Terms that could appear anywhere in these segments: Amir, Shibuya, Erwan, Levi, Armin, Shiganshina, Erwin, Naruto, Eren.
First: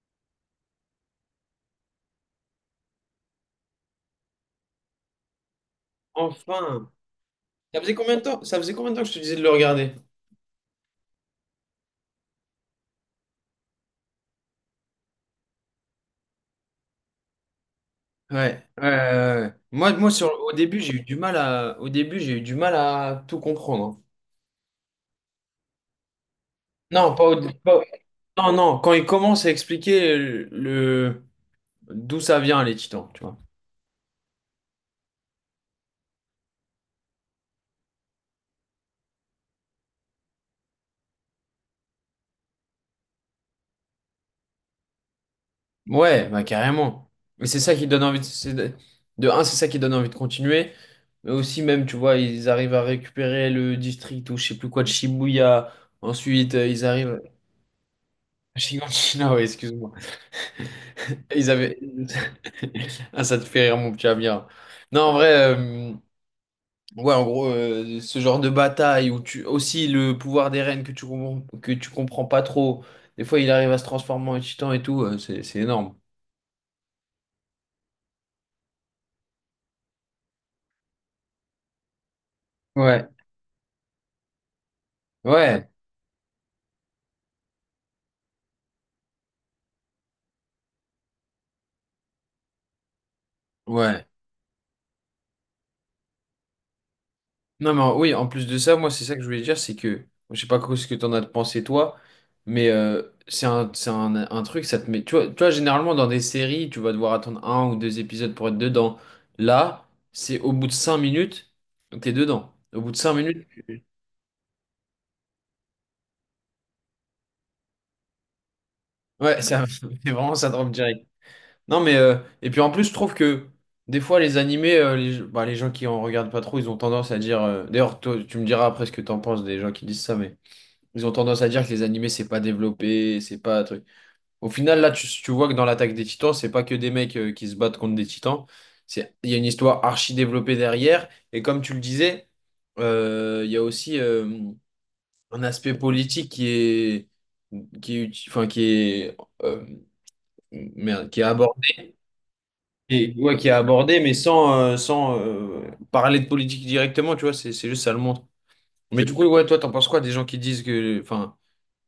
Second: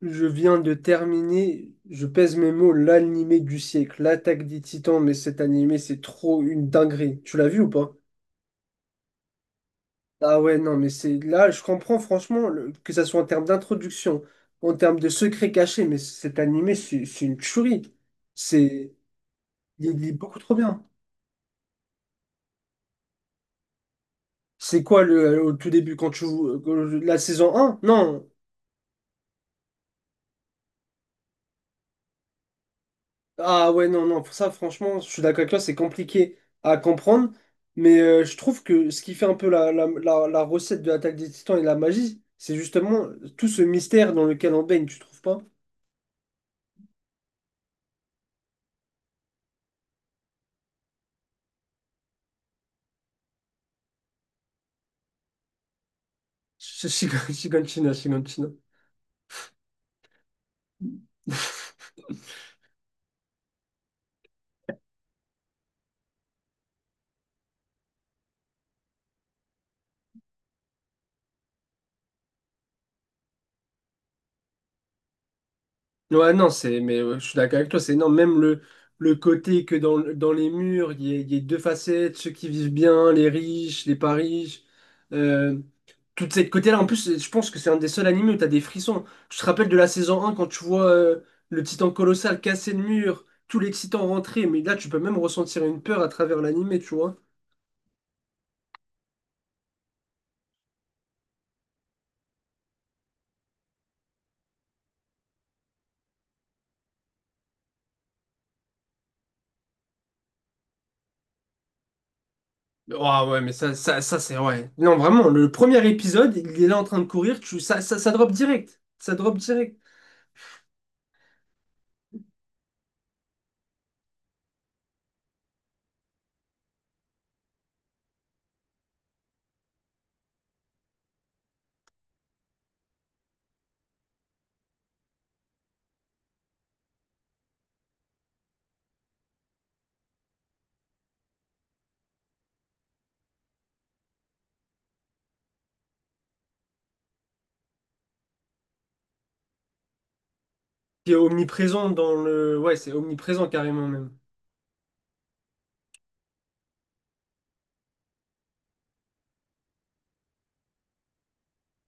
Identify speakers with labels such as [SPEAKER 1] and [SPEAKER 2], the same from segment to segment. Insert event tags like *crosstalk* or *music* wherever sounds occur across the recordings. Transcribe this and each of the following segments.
[SPEAKER 1] Je viens de terminer, je pèse mes mots, l'animé du siècle, l'attaque des Titans, mais cet animé, c'est trop une
[SPEAKER 2] Enfin,
[SPEAKER 1] dinguerie. Tu l'as vu ou
[SPEAKER 2] ça
[SPEAKER 1] pas?
[SPEAKER 2] faisait combien de temps? Ça faisait combien de temps que je te disais de le regarder?
[SPEAKER 1] Ah ouais, non, mais c'est là, je comprends franchement que ça soit en termes d'introduction, en termes de secrets cachés, mais cet animé, c'est une tuerie.
[SPEAKER 2] Ouais, ouais,
[SPEAKER 1] C'est,
[SPEAKER 2] ouais, ouais.
[SPEAKER 1] il est
[SPEAKER 2] Moi,
[SPEAKER 1] il
[SPEAKER 2] moi
[SPEAKER 1] est beaucoup trop bien.
[SPEAKER 2] au début, j'ai eu du mal à tout comprendre, hein.
[SPEAKER 1] C'est quoi le, au tout début quand tu vois
[SPEAKER 2] Non,
[SPEAKER 1] la
[SPEAKER 2] pas au,
[SPEAKER 1] saison un.
[SPEAKER 2] pas-
[SPEAKER 1] Non.
[SPEAKER 2] non, non, quand il commence à expliquer d'où ça vient, les titans, tu vois.
[SPEAKER 1] Ah ouais, non, non, ça franchement, je suis d'accord avec toi, c'est compliqué à comprendre, mais je trouve que ce qui fait un peu la recette de l'attaque des Titans et la magie, c'est justement tout ce mystère dans lequel on baigne, tu trouves pas?
[SPEAKER 2] Ouais, bah carrément. Mais c'est ça qui donne envie de continuer. Mais aussi même, tu vois, ils arrivent à récupérer le district ou je sais plus quoi de Shibuya. Ensuite, ils arrivent
[SPEAKER 1] Shiganshina, Shiganshina.
[SPEAKER 2] à Shiganshina, *laughs* ouais, excuse-moi. Ils avaient.
[SPEAKER 1] *laughs*
[SPEAKER 2] *laughs* Ah, ça te fait rire, mon petit Amir. Non, en vrai, ouais, en gros, ce genre de bataille où tu. Aussi, le pouvoir des reines que tu comprends, pas trop. Des fois, il arrive à se transformer en titan et tout. C'est énorme.
[SPEAKER 1] Ouais, non, c'est, mais je suis d'accord avec toi, c'est non, même le côté que dans les murs, il y a deux facettes, ceux qui vivent
[SPEAKER 2] Ouais,
[SPEAKER 1] bien, les riches, les pas riches. euh,
[SPEAKER 2] ouais,
[SPEAKER 1] Toute cette côté-là. En plus, je pense que c'est un des seuls animés où t'as des frissons. Tu te rappelles de la saison un quand tu vois le titan colossal casser le mur, tous les titans
[SPEAKER 2] ouais.
[SPEAKER 1] rentrer, mais là, tu peux même ressentir une peur à travers l'animé, tu vois.
[SPEAKER 2] Non, mais oui, en plus de ça, moi, c'est ça que je voulais dire, c'est que, je sais pas quoi ce que t'en as pensé, toi, mais c'est un truc, ça te met. Tu vois, généralement, dans des séries, tu vas devoir attendre un ou deux épisodes pour être dedans. Là, c'est au bout de 5 minutes, t'es dedans. Au bout de cinq
[SPEAKER 1] Ah ouais,
[SPEAKER 2] minutes,
[SPEAKER 1] mais ça c'est ouais. Non, vraiment, le premier épisode, il est là en train de courir, tu, ça drop direct. Ça drop
[SPEAKER 2] ouais, ça,
[SPEAKER 1] direct.
[SPEAKER 2] *laughs* c'est vraiment, ça drop direct. Non, mais. Et puis, en plus, je trouve que, des fois, les animés, bah, les gens qui en regardent pas trop, ils ont tendance à dire. D'ailleurs, toi, tu me diras après ce que t'en penses des gens qui disent ça, mais. Ils ont tendance à dire que les animés, c'est pas développé, c'est pas un truc. Au final, là, tu vois que dans l'attaque des Titans, c'est pas que des mecs qui se battent contre des Titans. C'est, il y a une histoire archi développée derrière. Et comme tu le disais, il y a aussi un aspect politique qui est, uti- enfin, qui est, euh, merde,
[SPEAKER 1] Qui est
[SPEAKER 2] qui est abordé,
[SPEAKER 1] omniprésent dans le. Ouais, c'est
[SPEAKER 2] ouais,
[SPEAKER 1] omniprésent
[SPEAKER 2] qui est
[SPEAKER 1] carrément
[SPEAKER 2] abordé,
[SPEAKER 1] même.
[SPEAKER 2] mais sans parler de politique directement, tu vois, c'est juste ça le montre. Mais du coup, ouais, toi, t'en penses quoi des gens qui disent que, enfin,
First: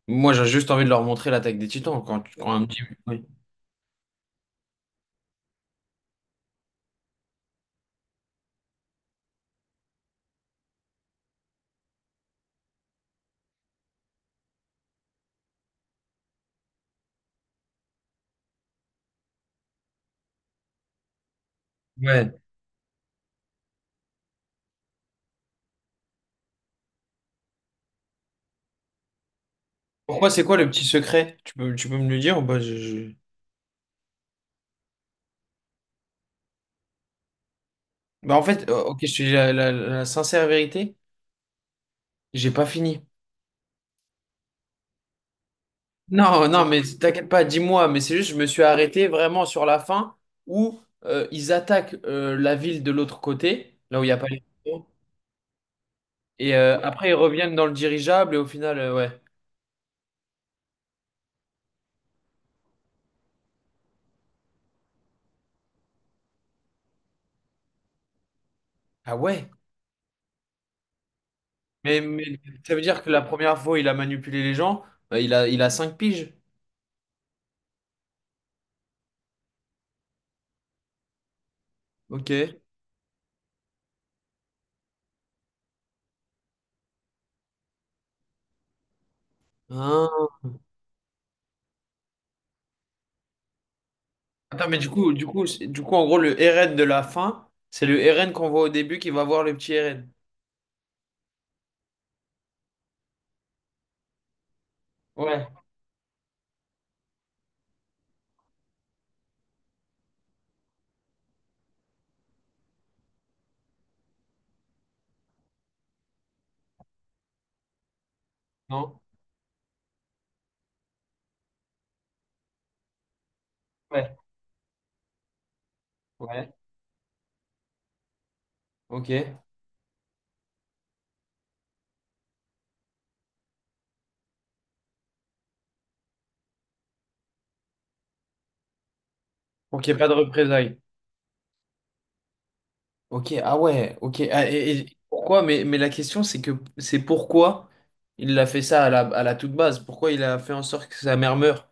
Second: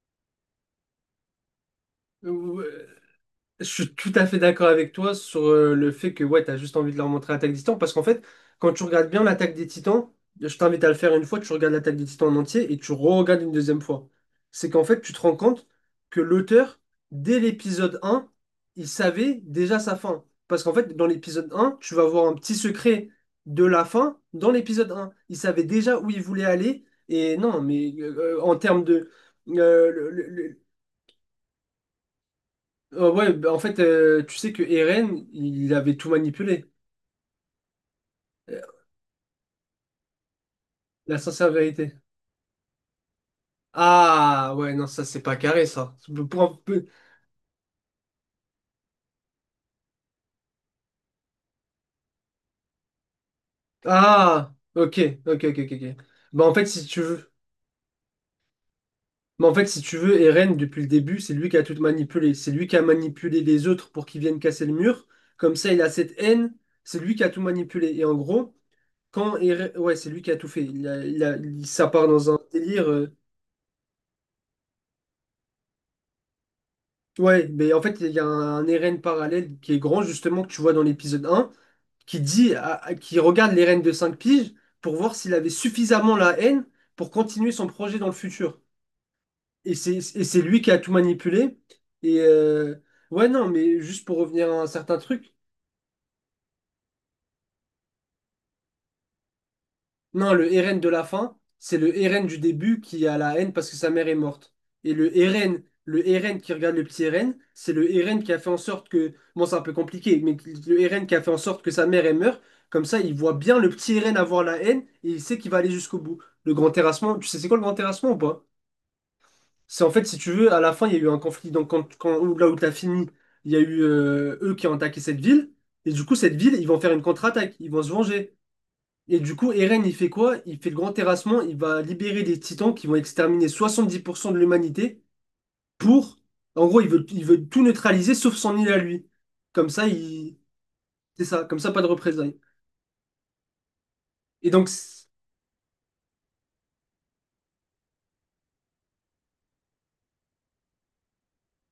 [SPEAKER 2] moi, j'ai juste envie de leur montrer l'attaque des Titans quand un petit. Oui.
[SPEAKER 1] Je suis tout à fait d'accord avec toi sur le fait que ouais, t'as juste envie de leur montrer l'attaque des Titans parce qu'en fait, quand tu regardes bien l'attaque des Titans, je t'invite à le faire une fois, tu regardes l'attaque des Titans en entier et tu re-regardes une deuxième fois. C'est qu'en fait, tu te rends compte que l'auteur, dès l'épisode un, il savait déjà sa fin. Parce qu'en fait, dans l'épisode un, tu vas voir
[SPEAKER 2] Ouais.
[SPEAKER 1] un petit secret de la fin dans l'épisode un. Il savait déjà où il voulait aller et non, mais en termes de. euh, le-
[SPEAKER 2] Pourquoi, c'est quoi
[SPEAKER 1] le-
[SPEAKER 2] le petit secret? Tu peux me le dire, ou pas?
[SPEAKER 1] ouais, bah, en fait, tu sais que Eren, il avait tout manipulé.
[SPEAKER 2] Bah, en
[SPEAKER 1] Euh,
[SPEAKER 2] fait, ok, je te dis la sincère vérité,
[SPEAKER 1] La sincère vérité.
[SPEAKER 2] j'ai pas fini.
[SPEAKER 1] Ah, ouais, non, ça, c'est pas carré, ça. Pour
[SPEAKER 2] Non,
[SPEAKER 1] un
[SPEAKER 2] non, mais
[SPEAKER 1] peu-
[SPEAKER 2] t'inquiète pas, dis-moi, mais c'est juste, je me suis arrêté vraiment sur la fin où ils attaquent la ville de l'autre côté, là où il n'y a pas les
[SPEAKER 1] Ah,
[SPEAKER 2] Titans,
[SPEAKER 1] ok, ok, ok, ok. Ok. Bah, en
[SPEAKER 2] et
[SPEAKER 1] fait, si tu
[SPEAKER 2] après ils
[SPEAKER 1] veux...
[SPEAKER 2] reviennent dans le dirigeable et au final, ouais.
[SPEAKER 1] Bah, en fait, si tu veux, Eren, depuis le début, c'est lui qui a tout manipulé. C'est lui qui a manipulé les autres pour qu'ils viennent casser le mur. Comme ça, il a cette haine. C'est lui qui a tout manipulé. Et en gros,
[SPEAKER 2] Ah
[SPEAKER 1] quand
[SPEAKER 2] ouais?
[SPEAKER 1] Eren... Ouais, c'est lui qui a tout fait. Ça
[SPEAKER 2] Mais,
[SPEAKER 1] part
[SPEAKER 2] mais
[SPEAKER 1] dans un
[SPEAKER 2] ça veut
[SPEAKER 1] délire...
[SPEAKER 2] dire que la première fois, il a manipulé les gens, bah, il a 5 piges.
[SPEAKER 1] Ouais, mais en fait, il y a un RN parallèle qui est grand, justement, que tu vois dans l'épisode un, qui dit,
[SPEAKER 2] Ok.
[SPEAKER 1] qui regarde les reines de 5 piges pour voir s'il avait suffisamment la haine pour continuer son projet dans le futur. Et c'est, et
[SPEAKER 2] Ah.
[SPEAKER 1] c'est lui qui a tout manipulé. Et ouais, non, mais juste pour revenir à un
[SPEAKER 2] Attends, mais du
[SPEAKER 1] certain
[SPEAKER 2] coup, du
[SPEAKER 1] truc,
[SPEAKER 2] coup, c'est- du coup, en gros, le RN de la fin, c'est le RN qu'on voit au début qui va voir le petit RN.
[SPEAKER 1] non, le Eren de la fin, c'est le Eren du début qui a la haine parce que sa mère est morte. Et
[SPEAKER 2] Ouais,
[SPEAKER 1] Le Eren qui regarde le petit Eren, c'est le Eren qui a fait en sorte que... Bon, c'est un peu compliqué, mais le Eren qui a fait en sorte que sa mère elle meurt. Comme ça, il voit bien le petit Eren avoir la haine et il sait qu'il va aller jusqu'au bout. Le grand terrassement, tu sais c'est quoi le grand terrassement ou pas?
[SPEAKER 2] non?
[SPEAKER 1] C'est en fait, si tu veux, à la fin, il y a eu un conflit. Donc, là où t'as fini, il y a eu
[SPEAKER 2] Ouais,
[SPEAKER 1] eux qui ont attaqué cette ville. Et du coup, cette
[SPEAKER 2] ouais.
[SPEAKER 1] ville, ils vont faire une contre-attaque. Ils vont se venger. Et
[SPEAKER 2] Ok.
[SPEAKER 1] du coup, Eren, il fait quoi? Il fait le grand terrassement, il va libérer des titans qui vont exterminer 70% de l'humanité pour... En gros, il veut tout neutraliser sauf son île à lui. Comme ça,
[SPEAKER 2] Ok, pas de
[SPEAKER 1] il...
[SPEAKER 2] représailles.
[SPEAKER 1] C'est ça, comme ça, pas de représailles.
[SPEAKER 2] Ok, ah ouais, ok.
[SPEAKER 1] Et
[SPEAKER 2] Ah,
[SPEAKER 1] donc,
[SPEAKER 2] et
[SPEAKER 1] c'est-
[SPEAKER 2] pourquoi? Mais la question, c'est que c'est pourquoi il a fait ça à la toute base? Pourquoi il a fait en sorte que sa mère meure?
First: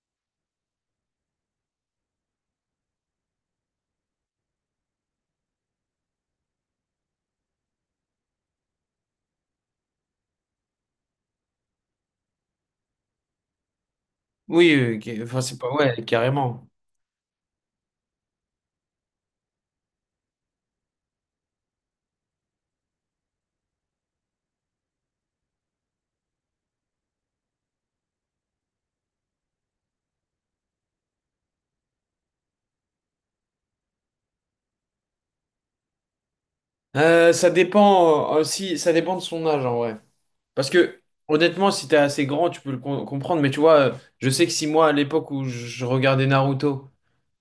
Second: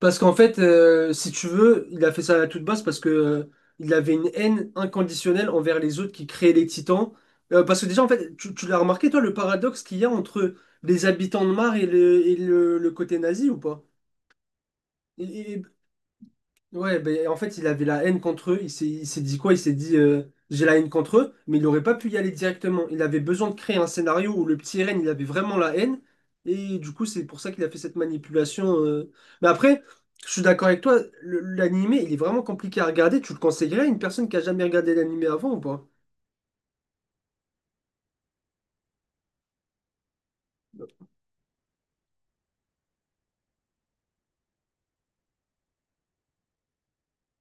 [SPEAKER 1] parce qu'en fait, si tu veux, il a fait ça à toute base parce que il avait une haine inconditionnelle envers les autres qui créaient les titans. Parce que déjà, en fait, tu l'as remarqué, toi, le paradoxe qu'il y a entre les habitants de Mars et le côté nazi ou pas?
[SPEAKER 2] Oui, ok, enfin, c'est pas, ouais, carrément.
[SPEAKER 1] Ouais, ben, en fait, il avait la haine contre eux. Il s'est dit quoi? Il s'est dit j'ai la haine contre eux, mais il n'aurait pas pu y aller directement. Il avait besoin de créer un scénario où le petit Ren, il avait vraiment la haine. Et du coup, c'est pour ça qu'il a fait cette manipulation. Mais après, je suis d'accord avec toi, l'animé, il est vraiment compliqué à regarder. Tu le conseillerais à une personne qui a jamais regardé l'animé avant ou pas?
[SPEAKER 2] Ça dépend aussi, ça dépend de son âge en vrai. Parce que honnêtement, si t'es assez grand, tu peux le comprendre. Mais tu vois, je sais que si moi, à l'époque où je regardais Naruto,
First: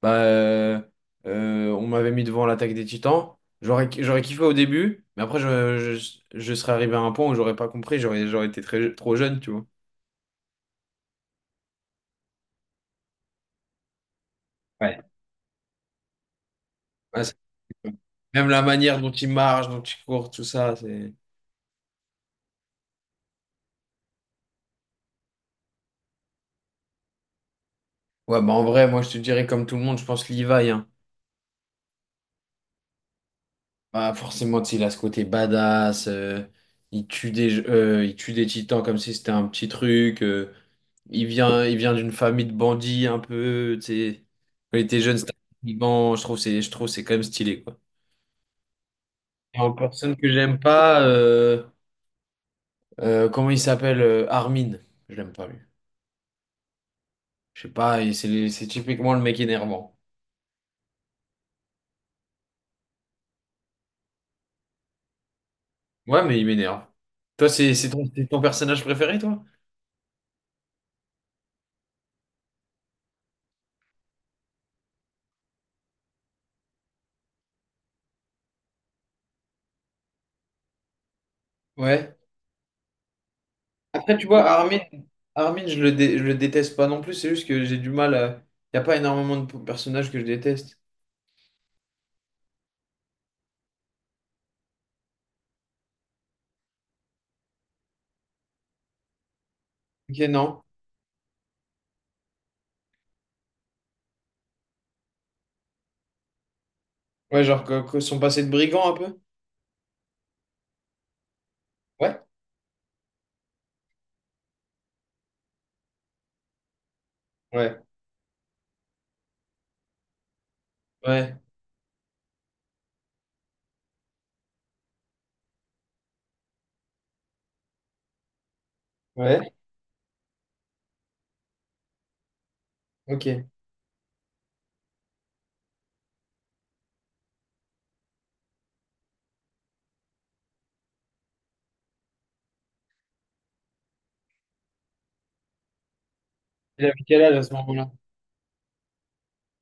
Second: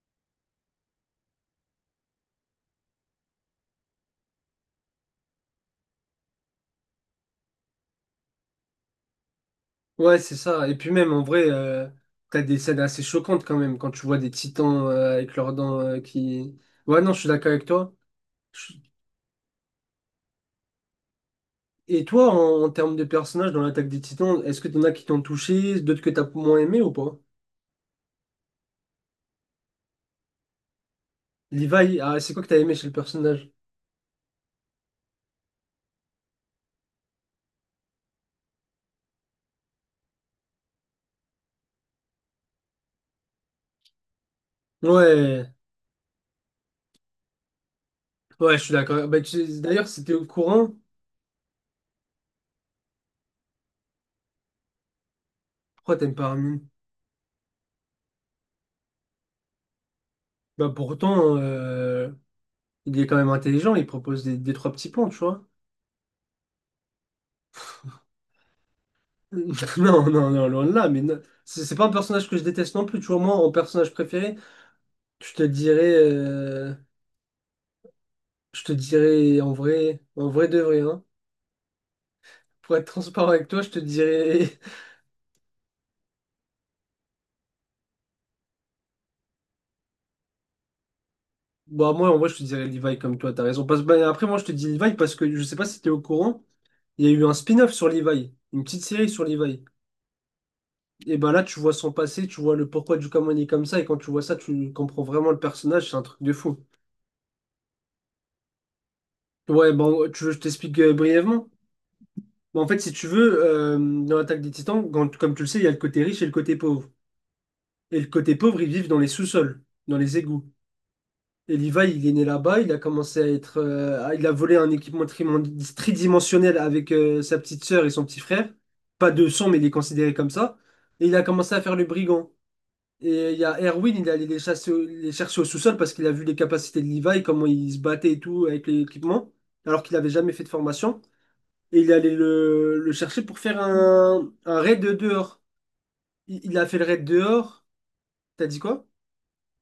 [SPEAKER 2] bah, on m'avait mis devant l'attaque des Titans, j'aurais kiffé au début, mais après, je serais arrivé à un point où j'aurais pas compris, j'aurais été trop jeune, tu vois.
[SPEAKER 1] Ouais, c'est ça. Et puis même, en vrai, t'as des scènes assez choquantes quand même, quand tu vois des titans
[SPEAKER 2] Ouais.
[SPEAKER 1] avec leurs dents qui... Ouais, non, je
[SPEAKER 2] Ah,
[SPEAKER 1] suis d'accord avec toi.
[SPEAKER 2] même la manière dont il marche, dont il court, tout ça, c'est.
[SPEAKER 1] Et toi, en termes de personnages dans l'attaque des Titans, est-ce que t'en as qui t'ont touché, d'autres que t'as moins aimé ou pas?
[SPEAKER 2] Ouais, bah en vrai, moi, je te dirais comme tout le monde, je pense Levi, hein.
[SPEAKER 1] Levi, ah, c'est quoi que t'as aimé chez le personnage?
[SPEAKER 2] Bah, forcément, tu sais, il a ce côté badass, il tue des titans comme si c'était un petit truc, il vient d'une famille de bandits un peu, tu sais. Quand il était jeune, c'était
[SPEAKER 1] Ouais,
[SPEAKER 2] un Liban, je trouve c'est quand même stylé, quoi.
[SPEAKER 1] ouais, je suis d'accord. Bah,
[SPEAKER 2] Et en
[SPEAKER 1] d'ailleurs, si t'es
[SPEAKER 2] personne
[SPEAKER 1] au
[SPEAKER 2] que j'aime
[SPEAKER 1] courant,
[SPEAKER 2] pas, comment il s'appelle, Armin, je l'aime pas lui.
[SPEAKER 1] pourquoi t'aimes pas Armin?
[SPEAKER 2] Je sais pas, c'est typiquement le mec énervant.
[SPEAKER 1] Bah pourtant, il est quand même intelligent, il propose des trois petits plans, tu vois.
[SPEAKER 2] Ouais, mais il m'énerve. Toi, c'est ton personnage préféré, toi?
[SPEAKER 1] *laughs* Non, non, non, loin de là, mais non. C'est pas un personnage que je déteste non plus, tu vois. Moi, en personnage préféré, je te dirais, euh, je te dirais en vrai de vrai, hein.
[SPEAKER 2] Ouais.
[SPEAKER 1] Pour être transparent avec toi, je te
[SPEAKER 2] Après, tu vois,
[SPEAKER 1] dirais
[SPEAKER 2] Armin, je le déteste pas non plus, c'est juste que j'ai du mal à. Il a pas énormément de personnages que je déteste.
[SPEAKER 1] bah, moi, en vrai, je te dirais Levi comme toi, t'as raison. Parce, bah, après, moi, je te dis Levi parce que je sais pas si t'es au courant, il y a eu un spin-off sur Levi, une petite série sur Levi.
[SPEAKER 2] Ok, non.
[SPEAKER 1] Et bah là, tu vois son passé, tu vois le pourquoi du comment il est comme ça, et quand tu vois ça, tu comprends vraiment le personnage, c'est un truc de fou.
[SPEAKER 2] Ouais, genre que son passé de brigand un peu?
[SPEAKER 1] Ouais, bon, tu veux, que je t'explique brièvement.
[SPEAKER 2] Ouais,
[SPEAKER 1] Bah, en fait, si tu veux, dans l'Attaque des Titans, comme tu le sais, il y a le côté riche et le côté pauvre.
[SPEAKER 2] ouais,
[SPEAKER 1] Et le côté pauvre, ils vivent dans les sous-sols, dans les égouts.
[SPEAKER 2] ouais,
[SPEAKER 1] Et Levi, il est né là-bas, il a commencé à être. Il a volé un équipement tridimensionnel avec sa petite sœur et son petit frère. Pas de sang,
[SPEAKER 2] ouais.
[SPEAKER 1] mais il est considéré comme ça. Et il a commencé à faire le brigand. Et il
[SPEAKER 2] Ok.
[SPEAKER 1] y a Erwin, il est allé les chasser les chercher au sous-sol parce qu'il a vu les capacités de Levi, comment il se battait et tout avec l'équipement, alors qu'il n'avait jamais fait de formation. Et il est allé le chercher pour faire un, raid dehors. Il a fait le
[SPEAKER 2] Il avait
[SPEAKER 1] raid
[SPEAKER 2] quel âge à ce
[SPEAKER 1] dehors.
[SPEAKER 2] moment-là?
[SPEAKER 1] T'as dit quoi?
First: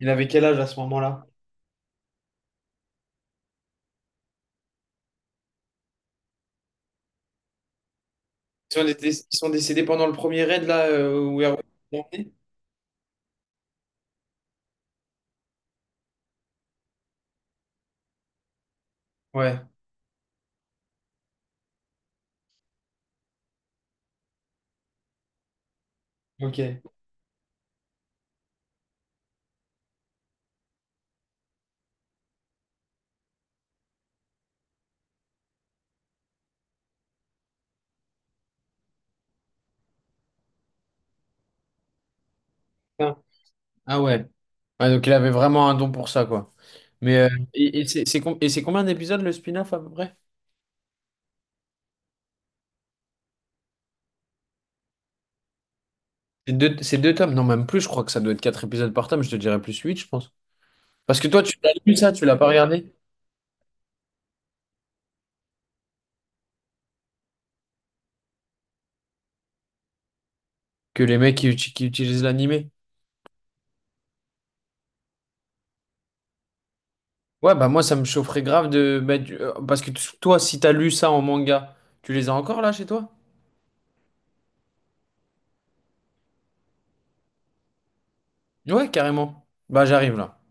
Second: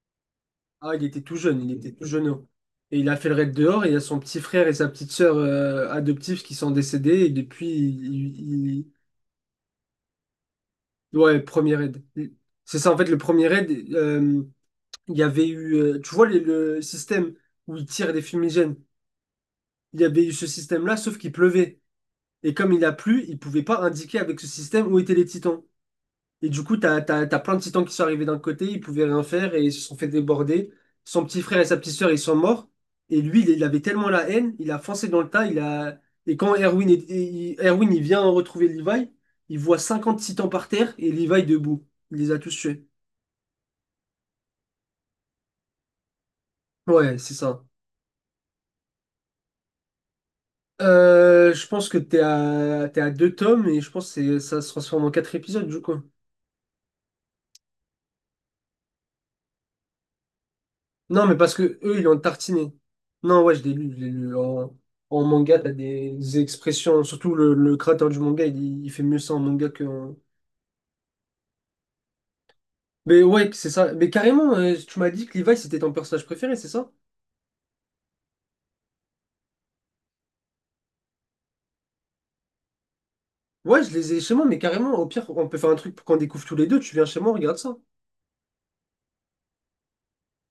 [SPEAKER 2] Il avait quel âge à ce
[SPEAKER 1] Ah, il était
[SPEAKER 2] moment-là?
[SPEAKER 1] tout jeune, il était tout jeune. Et il a fait le raid dehors, et il y a son petit frère et sa petite sœur adoptifs qui sont décédés, et depuis,
[SPEAKER 2] Ils sont décédés pendant le premier raid, là,
[SPEAKER 1] ouais,
[SPEAKER 2] où Erwan
[SPEAKER 1] premier
[SPEAKER 2] est
[SPEAKER 1] raid.
[SPEAKER 2] emmené.
[SPEAKER 1] C'est ça, en fait, le premier raid, il y avait eu, tu vois, le système où il tire des fumigènes,
[SPEAKER 2] Ouais,
[SPEAKER 1] il y avait eu ce système-là, sauf qu'il pleuvait. Et comme il a plu, il pouvait pas indiquer avec ce système où étaient les titans. Et du coup,
[SPEAKER 2] ok.
[SPEAKER 1] t'as plein de titans qui sont arrivés d'un côté, ils pouvaient rien faire et ils se sont fait déborder. Son petit frère et sa petite sœur, ils sont morts. Et lui, il avait tellement la haine, il a foncé dans le tas. Il a... Et quand Erwin, Erwin il vient retrouver Levi, il voit 50 titans par terre et Levi debout. Il les a tous tués.
[SPEAKER 2] Putain. Ah ouais. Ouais, donc il avait vraiment un don pour ça, quoi.
[SPEAKER 1] Ouais,
[SPEAKER 2] Mais
[SPEAKER 1] c'est ça.
[SPEAKER 2] et c'est c'est combien d'épisodes le spin-off à peu près?
[SPEAKER 1] Je pense que t'es à 2 tomes et je pense que ça se transforme en 4 épisodes, du coup.
[SPEAKER 2] C'est deux tomes, non, même plus, je crois que ça doit être quatre épisodes par tome, je te dirais plus huit, je pense. Parce
[SPEAKER 1] Non,
[SPEAKER 2] que
[SPEAKER 1] mais
[SPEAKER 2] toi,
[SPEAKER 1] parce
[SPEAKER 2] tu l'as
[SPEAKER 1] que
[SPEAKER 2] lu
[SPEAKER 1] eux, ils
[SPEAKER 2] ça,
[SPEAKER 1] ont
[SPEAKER 2] tu l'as pas
[SPEAKER 1] tartiné.
[SPEAKER 2] regardé?
[SPEAKER 1] Non, ouais, je l'ai lu, je l'ai lu. En manga, t'as des expressions. Surtout le créateur du manga, il fait mieux ça en manga que.
[SPEAKER 2] Que les mecs qui utilisent l'animé.
[SPEAKER 1] Mais ouais, c'est ça. Mais carrément, tu m'as dit que Levi, c'était ton personnage préféré, c'est ça?
[SPEAKER 2] Ouais, bah moi, ça me chaufferait grave de mettre. Parce que toi, si t'as lu ça en manga, tu les as encore là chez toi?
[SPEAKER 1] Ouais, je les ai chez moi, mais carrément, au pire, on peut faire un truc pour qu'on découvre tous les deux. Tu viens chez moi, on regarde ça.
[SPEAKER 2] Ouais, carrément. Bah, j'arrive là.